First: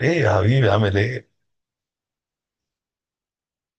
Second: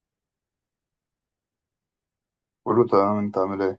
ايه يا حبيبي عامل ايه؟ كله تمام. انت عامل ايه؟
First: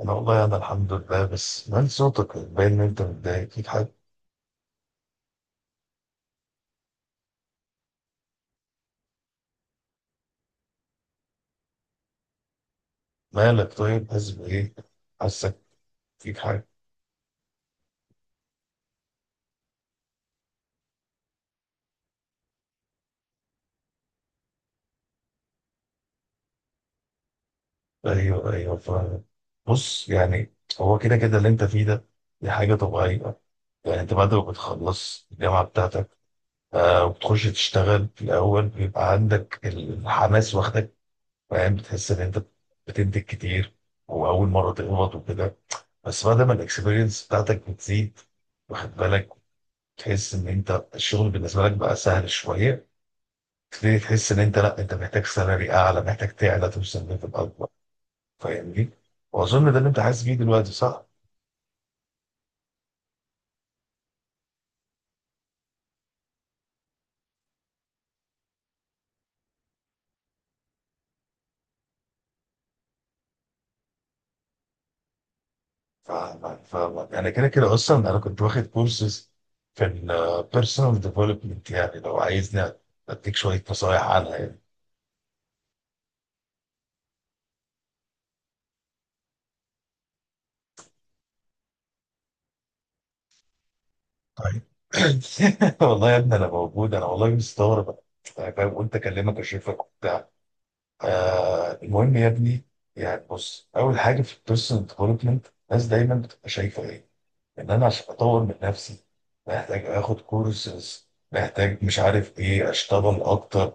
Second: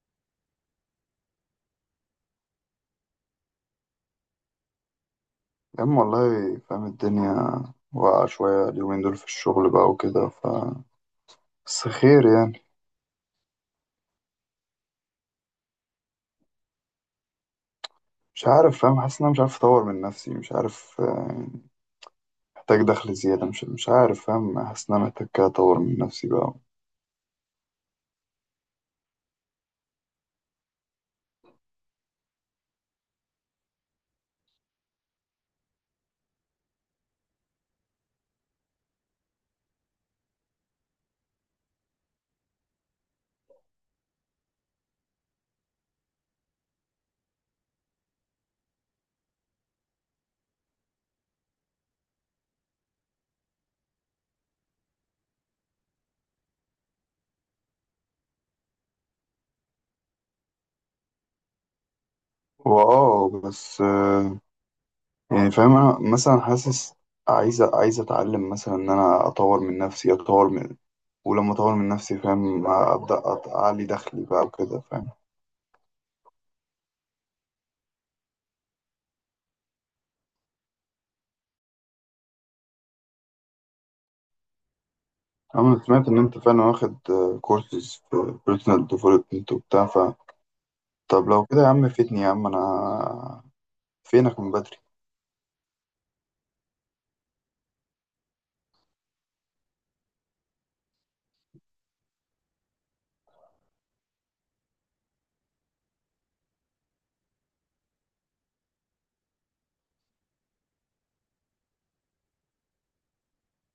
انا والله الحمد لله، بس من صوتك باين ان انت متضايق، فيك حاجة. يا عم والله فاهم الدنيا واقعة شوية اليومين دول في الشغل بقى وكده بس خير يعني. مالك طيب؟ حاسس بايه؟ حاسك فيك حاجة. مش عارف، فاهم، حاسس ان انا مش عارف اطور من نفسي، مش عارف، محتاج دخل زيادة، مش عارف، فاهم، حاسس ان انا محتاج كده اطور من نفسي بقى. ايوه فاهم. بص يعني، هو كده كده اللي انت فيه ده، دي حاجة طبيعية. يعني انت بعد ما بتخلص الجامعة بتاعتك، وبتخش تشتغل في الأول، بيبقى عندك الحماس واخدك، فاهم، بتحس إن أنت بتنتج كتير، وأول مرة تقبض وكده. بس بعد ما الإكسبيرينس بتاعتك بتزيد، واخد بالك، تحس ان انت الشغل بالنسبه لك بقى سهل شويه، تبتدي تحس ان انت لا، انت محتاج سالري اعلى، محتاج تعلى، توصل ليفل اكبر. فاهمني؟ واظن ده اللي انت حاسس بيه دلوقتي، صح؟ هو اه بس يعني فاهم، انا مثلا حاسس عايز اتعلم مثلا ان انا اطور من نفسي، اطور من، ولما اطور من نفسي فاهم ابدا اعلي دخلي بقى وكده فاهم. ف... ف... انا كده كده اصلا انا كنت واخد كورسز في البيرسونال ديفلوبمنت، يعني لو عايزني اديك شويه نصايح عنها يعني. أنا سمعت إن أنت فعلا واخد كورسز في بيرسونال ديفلوبمنت وبتاع طب لو كده يا عم فيتني يا عم، أنا فينك من طيب، بدري. والله يا ابني انا موجود، انا والله مستغرب. أنا فاهم، قلت اكلمك اشوفك وبتاع. المهم يا ابني، يعني بص، اول حاجه في البيرسونال ديفلوبمنت الناس دايما بتبقى شايفه ايه؟ ان انا عشان اطور من نفسي محتاج اخد كورسز، محتاج مش عارف ايه، اشتغل اكتر.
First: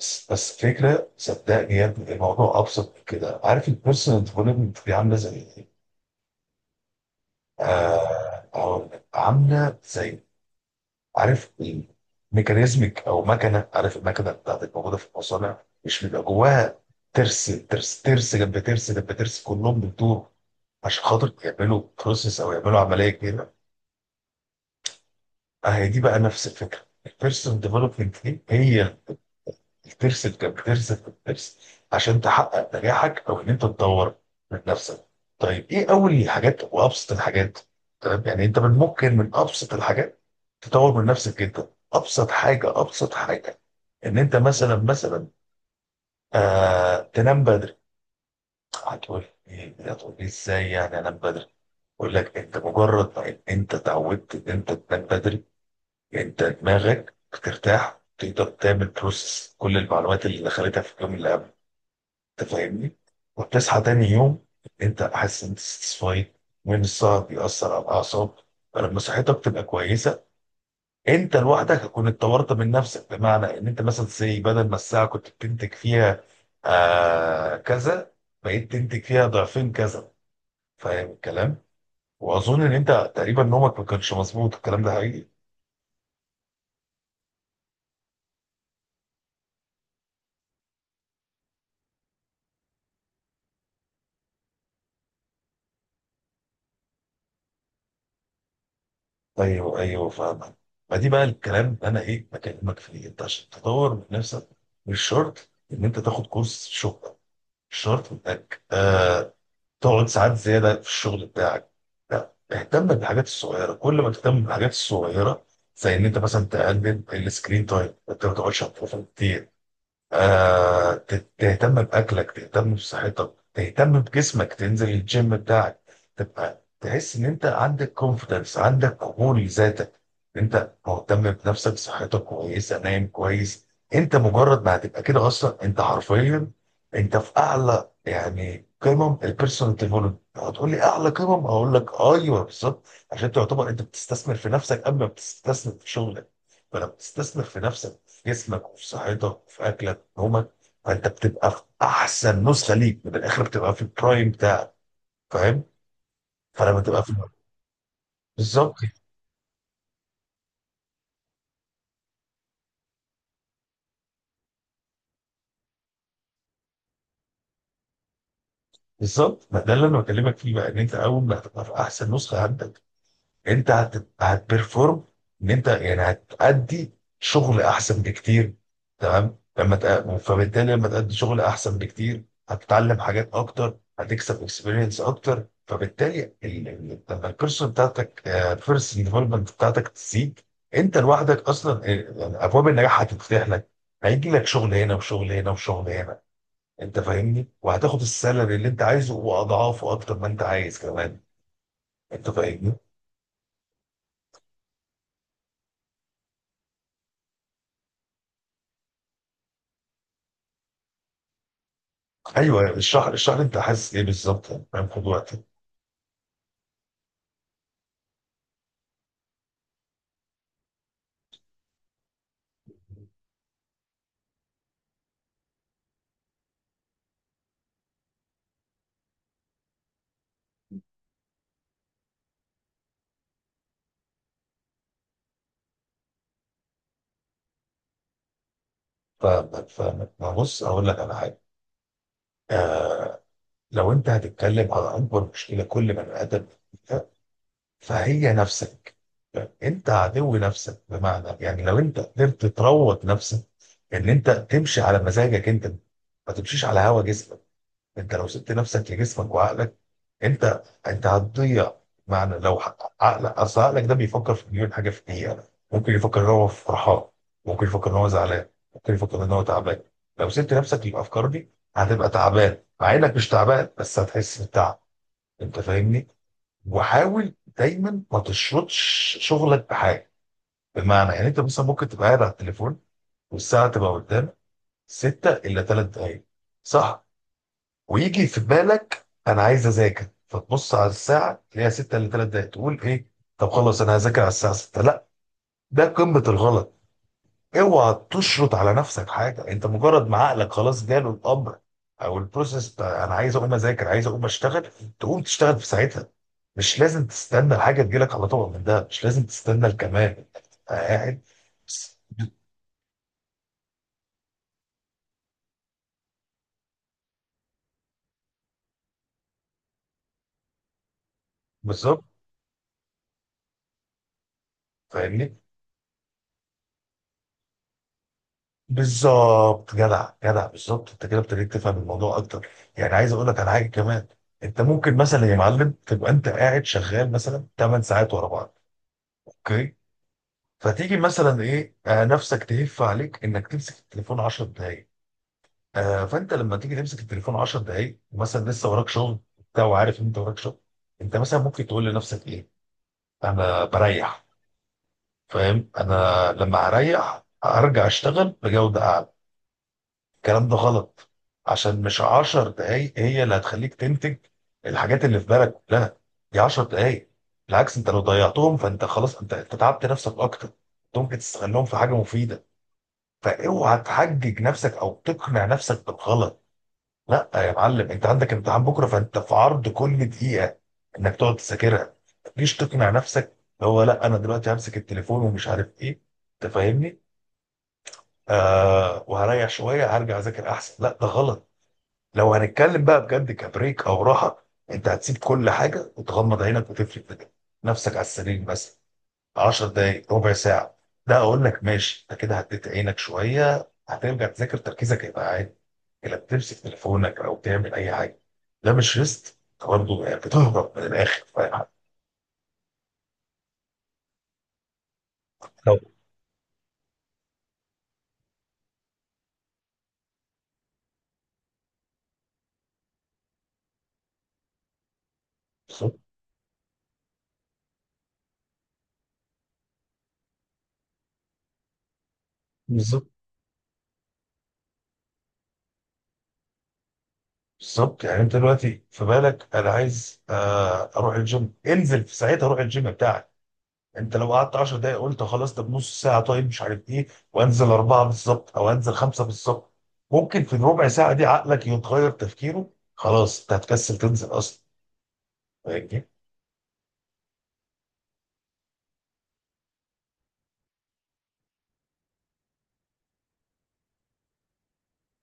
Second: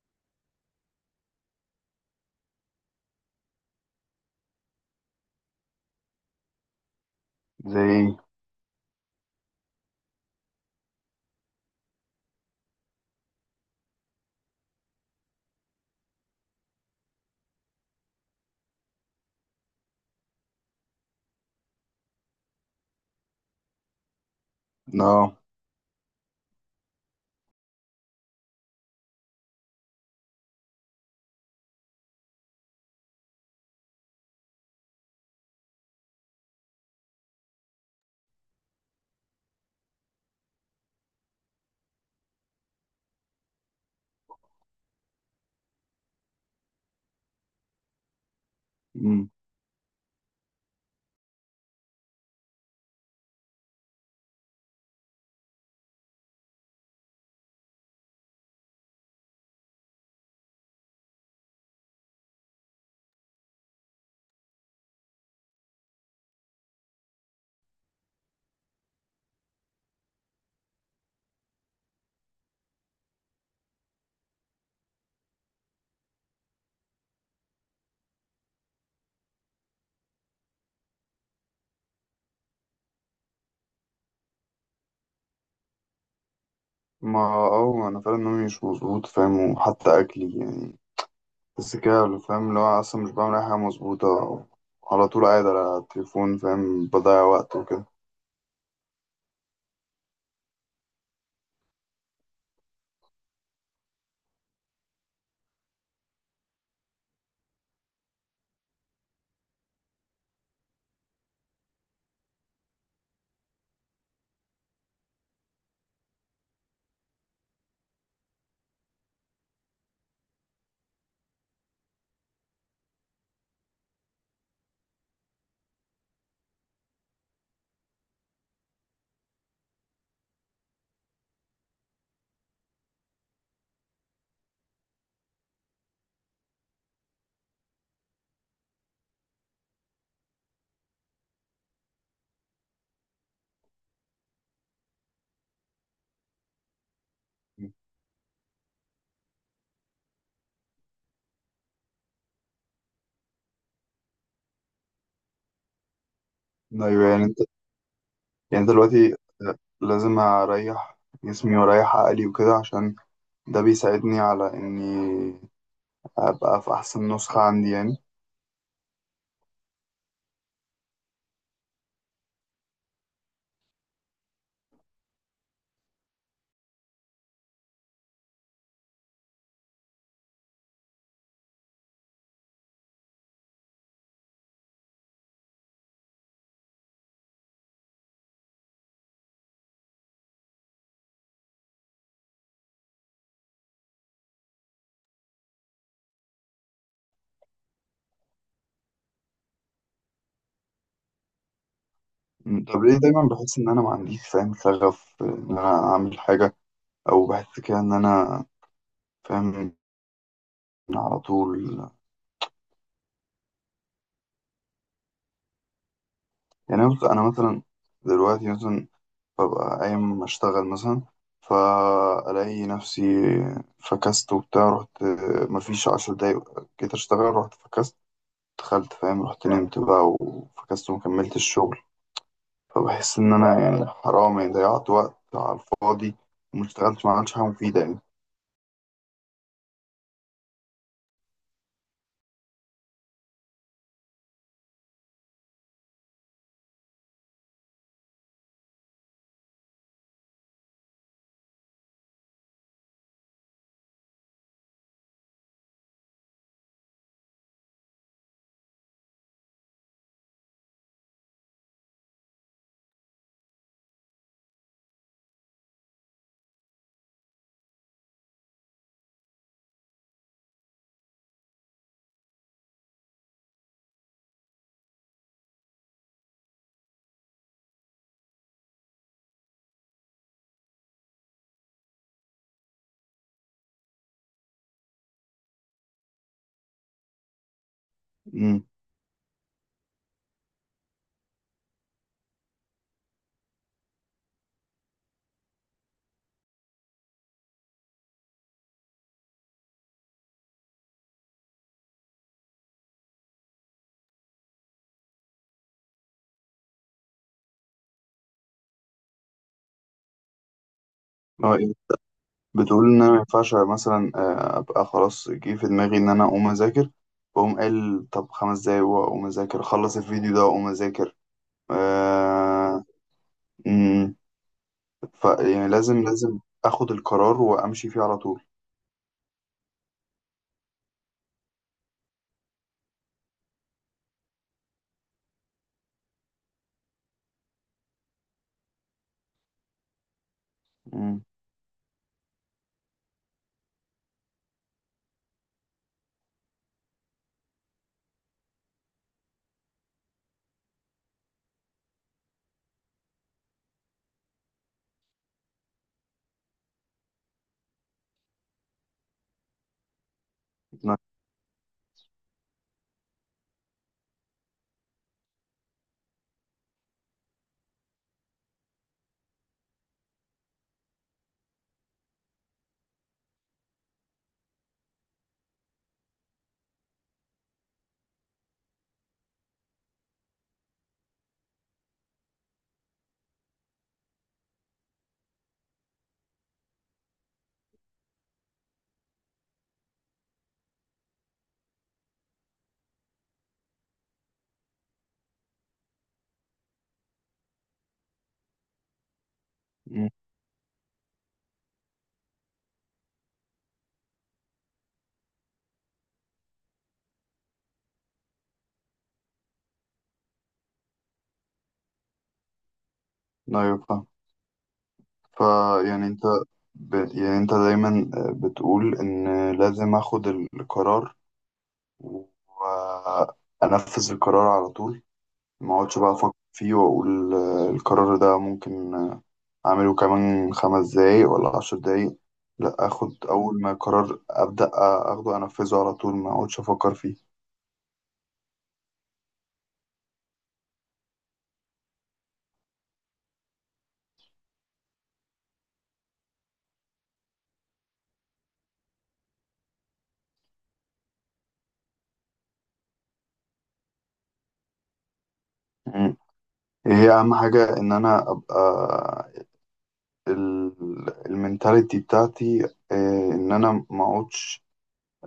بس فكره، صدقني يا ابني الموضوع ابسط من كده. عارف البيرسونال ديفلوبمنت دي عامله زي ايه؟ زي إيه؟ آه، هقول لك. عامله زي، عارف، ميكانيزمك او مكنه. عارف المكنه بتاعتك موجوده في المصانع، مش بيبقى جواها ترس جنب ترس جنب ترس، كلهم بيدور عشان خاطر يعملوا بروسيس او يعملوا عمليه كبيره. آه. اه، هي دي بقى نفس الفكره. البيرسونال ديفلوبمنت دي هي بترسم عشان تحقق نجاحك او ان انت تطور من نفسك. طيب ايه اول حاجات وابسط الحاجات؟ تمام، يعني انت من ممكن من ابسط الحاجات تطور من نفسك جدا. ابسط حاجه، ابسط حاجه ان انت مثلا تنام بدري. هتقول أمم. ايه؟ هتقول لي ازاي يعني انام بدري؟ اقول لك، انت مجرد ما ان انت اتعودت ان انت تنام بدري، انت دماغك بترتاح، تقدر تعمل بروسس كل المعلومات اللي دخلتها في اليوم اللي قبل. انت فاهمني؟ وبتصحى تاني يوم انت حاسس انت ساتسفايد. وان السهر بيأثر على الاعصاب، فلما صحتك تبقى كويسه، انت لوحدك هتكون اتطورت من نفسك. بمعنى ان انت مثلا زي، بدل ما الساعه كنت بتنتج فيها كذا، بقيت تنتج فيها ضعفين كذا. فاهم الكلام؟ واظن ان انت تقريبا نومك ما كانش مظبوط، الكلام ده حقيقي. ما أنا فعلا نومي مش مظبوط فاهم، وحتى أكلي يعني، بس كده اللي فاهم اللي هو أصلا مش بعمل أي حاجة مظبوطة. على طول قاعد على التليفون، فاهم، بضيع وقت وكده. ايوه فاهمك. ما دي بقى الكلام اللي انا بكلمك فيه، انت عشان تطور من نفسك مش شرط ان انت تاخد كورس شغل، مش شرط انك تقعد ساعات زياده في الشغل بتاعك، لا، اهتم بالحاجات الصغيره. كل ما تهتم بالحاجات الصغيره، زي ان انت مثلا تقلل السكرين تايم، انت ما تقعدش على التليفون كتير، تهتم بأكلك، تهتم بصحتك، تهتم بجسمك، تنزل الجيم بتاعك، تبقى تحس إن أنت عندك كونفيدنس، عندك قبول لذاتك، أنت مهتم بنفسك، صحتك كويسة، نايم كويس. أنت مجرد ما هتبقى كده، أصلا أنت حرفيا أنت في أعلى يعني قمم البيرسونال ديفلوبمنت. هتقول لي أعلى قمم؟ أقول لك أيوه بالظبط. عشان تعتبر أنت بتستثمر في نفسك قبل ما بتستثمر في شغلك. فلما بتستثمر في نفسك، جسمك وفي صحتك وفي اكلك وفي نومك، فانت بتبقى في احسن نسخه ليك من الاخر، بتبقى في البرايم بتاعك، فاهم؟ فلما تبقى أيوة، في، يعني أنت، يعني أنت بالظبط. دلوقتي لازم أريح جسمي وأريح عقلي وكده، عشان ده بيساعدني على إني ابقى في احسن نسخة عندي يعني. بالظبط، ما ده اللي انا بكلمك فيه بقى، ان انت اول ما هتبقى في احسن نسخه عندك، انت هتبرفورم، ان انت يعني هتأدي شغل احسن بكتير. تمام؟ فبالتالي لما تأدي شغل احسن بكتير، هتتعلم حاجات اكتر، هتكسب اكسبيرينس اكتر، فبالتالي لما البيرسون ديفلوبمنت بتاعتك تزيد، انت لوحدك اصلا، يعني ابواب النجاح هتتفتح لك. هيجي لك شغل هنا وشغل هنا وشغل هنا. انت فاهمني، وهتاخد السالري اللي انت عايزه واضعافه اكتر ما انت عايز كمان. انت فاهمني؟ طب ليه دايما بحس ان انا ما عنديش فاهم شغف ان انا اعمل حاجة، او بحس كده ان انا فاهم على طول ايوه اشرح اشرح لي انت حاسس ايه بالظبط، يعني فاهم، خد وقتك. يعني. أنا مثلا دلوقتي مثلا ببقى قايم اشتغل مثلا، فالاقي نفسي فكست وبتاع، رحت. مفيش عشر دقايق جيت اشتغل رحت فكست. دخلت، فاهم، رحت نمت بقى وفكست ومكملت الشغل. فبحس ان انا يعني حرام، يعني ضيعت وقت على الفاضي وما اشتغلتش، ما عملتش حاجة مفيدة يعني. فاهمك فاهمك. ما بص، اقول لك على حاجه. آه، لو انت هتتكلم على اكبر مشكله كل بني ادم فيها، فهي نفسك. انت عدو نفسك. بمعنى يعني لو انت قدرت تروض نفسك ان انت تمشي على مزاجك انت، ما تمشيش على هوا جسمك. انت لو سبت نفسك لجسمك وعقلك، انت هتضيع. معنى، عقلك، اصل عقلك ده بيفكر في مليون حاجه في الدقيقه. ممكن يفكر ان هو فرحان، ممكن يفكر ان هو زعلان، ممكن يفكر ان هو تعبان. لو سبت نفسك للافكار دي، هتبقى تعبان مع انك مش تعبان، بس هتحس بالتعب. انت فاهمني؟ وحاول دايما ما تشرطش شغلك بحاجه. بمعنى يعني انت مثلا ممكن تبقى قاعد على التليفون والساعه تبقى قدامك 6 الا 3 دقائق، صح؟ ويجي في امم. بالك انا عايز اذاكر، فتبص على الساعه تلاقيها 6 الا 3 دقايق، تقول ايه؟ طب خلاص انا هذاكر على الساعه 6، لا، ده قمه الغلط. اوعى تشرط على نفسك حاجه. انت مجرد ما عقلك خلاص جاله الامر او البروسيس بتاع انا عايز اقوم اذاكر، عايز اقوم اشتغل، تقوم تشتغل في ساعتها. مش لازم تستنى الحاجه تجيلك على طبق من ده، مش لازم تستنى الكمال. أنت قاعد هو ايه، بس- بتقول ان انا ما ينفعش مثلا ابقى خلاص جه في دماغي ان انا اقوم اذاكر، واقوم قال طب خمس دقايق واقوم اذاكر اخلص الفيديو ده واقوم اذاكر؟ بالظبط، آه. امم. فاهمني. يعني لازم اخد القرار وامشي فيه على طول. بالظبط، جدع جدع، بالظبط، انت كده ابتديت تفهم الموضوع اكتر. يعني عايز اقول لك على حاجه كمان. انت ممكن مثلا يا معلم تبقى انت قاعد شغال مثلا 8 ساعات ورا بعض، اوكي؟ فتيجي امم. مثلا ايه آه نفسك تهف عليك انك تمسك التليفون 10 دقائق. فانت لما تيجي تمسك التليفون 10 دقائق، مثلا لسه وراك شغل بتاع وعارف ان انت وراك شغل. انت مثلا ممكن تقول لنفسك ايه؟ انا بريح، فاهم، انا لما اريح ارجع اشتغل بجوده اعلى. الكلام ده لا. غلط. عشان مش عشر دقايق هي اللي هتخليك تنتج الحاجات اللي في بالك كلها، دي عشر دقايق. بالعكس، انت لو ضيعتهم فانت خلاص، انت تعبت نفسك اكتر. انت ممكن تستغلهم في حاجه مفيده. فاوعى تحجج نفسك او تقنع نفسك بالغلط. لا يا معلم، انت عندك امتحان بكره، فانت في عرض كل دقيقه انك تقعد تذاكرها، مش تقنع نفسك اللي هو لا، انا دلوقتي همسك التليفون ومش عارف ايه. انت فاهمني؟ وهريح شويه هرجع اذاكر احسن، لا ده غلط. لو هنتكلم بقى بجد كبريك او راحه، انت هتسيب كل حاجه وتغمض عينك وتفرد كده نفسك على السرير، بس. 10 مم. دقائق، ربع ساعه، ده اقول لك ماشي. انت كده هديت عينك شويه، هترجع تذاكر تركيزك هيبقى عادي. لا، بتمسك تليفونك او تعمل اي حاجه، ده مش ريست، انت برضه يعني بتهرب من الاخر، فاهم؟ لا يفهم. ف لو يعني انت يعني انت دايما بتقول ان لازم اخد القرار وانفذ القرار على طول، ما اقعدش بالظبط. بقى افكر فيه واقول القرار ده ممكن اعمله كمان خمس دقايق ولا عشر دقايق. لا، بالظبط، اخد اول ما قرار ابدا اخده انفذه على طول، ما اقعدش افكر فيه. بالظبط، يعني انت دلوقتي في بالك انا عايز اروح الجيم، انزل في ساعتها، روح الجيم بتاعك. انت لو قعدت 10 دقايق قلت خلاص طب نص ساعه، طيب مش عارف ايه، وانزل اربعه بالظبط او انزل خمسه بالظبط، ممكن في الربع ساعه دي عقلك يتغير تفكيره، خلاص انت هتكسل تنزل اصلا. فاهمني؟ مم. هي اهم حاجه ان انا ابقى المينتاليتي بتاعتي ان انا ما اقعدش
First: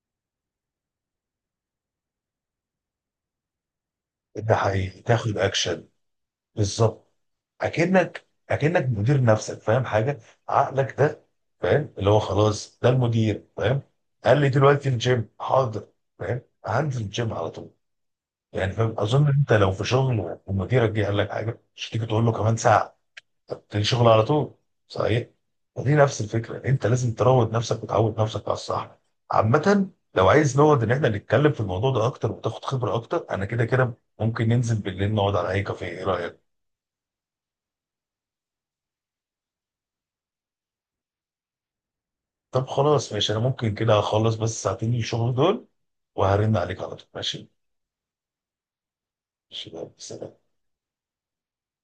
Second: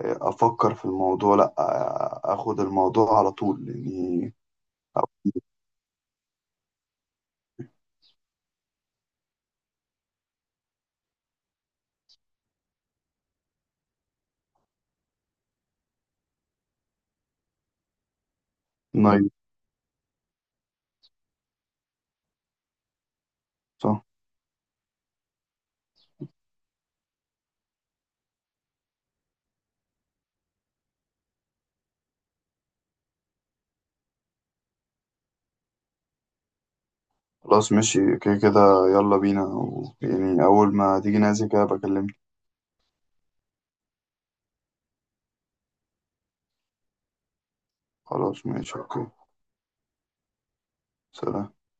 افكر في الموضوع، لا اخد الموضوع على طول يعني. ده حقيقي، تاخد اكشن. بالظبط. اكنك مدير نفسك، فاهم حاجه؟ عقلك ده، فاهم؟ اللي هو خلاص ده المدير، فاهم؟ قال لي دلوقتي الجيم، حاضر، فاهم؟ هنزل الجيم على طول. يعني فاهم، اظن نايس. انت لو في شغل ومديرك جه قال لك حاجه، مش تيجي تقول له كمان ساعه، تلاقي صح. شغل على طول. صحيح. فدي نفس الفكره، انت لازم تروض نفسك وتعود نفسك على الصح. عامه، لو عايز نقعد ان احنا نتكلم في الموضوع ده اكتر وتاخد خبره اكتر، انا كده كده ممكن ننزل بالليل نقعد على اي كافيه، ايه رايك؟ خلاص ماشي كده كده، يلا بينا يعني اول ما تيجي نازل كده بكلمك. طب خلاص ماشي، انا ممكن كده اخلص بس ساعتين الشغل دول وهرن عليك على طول، ماشي. خلاص ماشي اوكي. ماشي، يلا، سلام. سلام.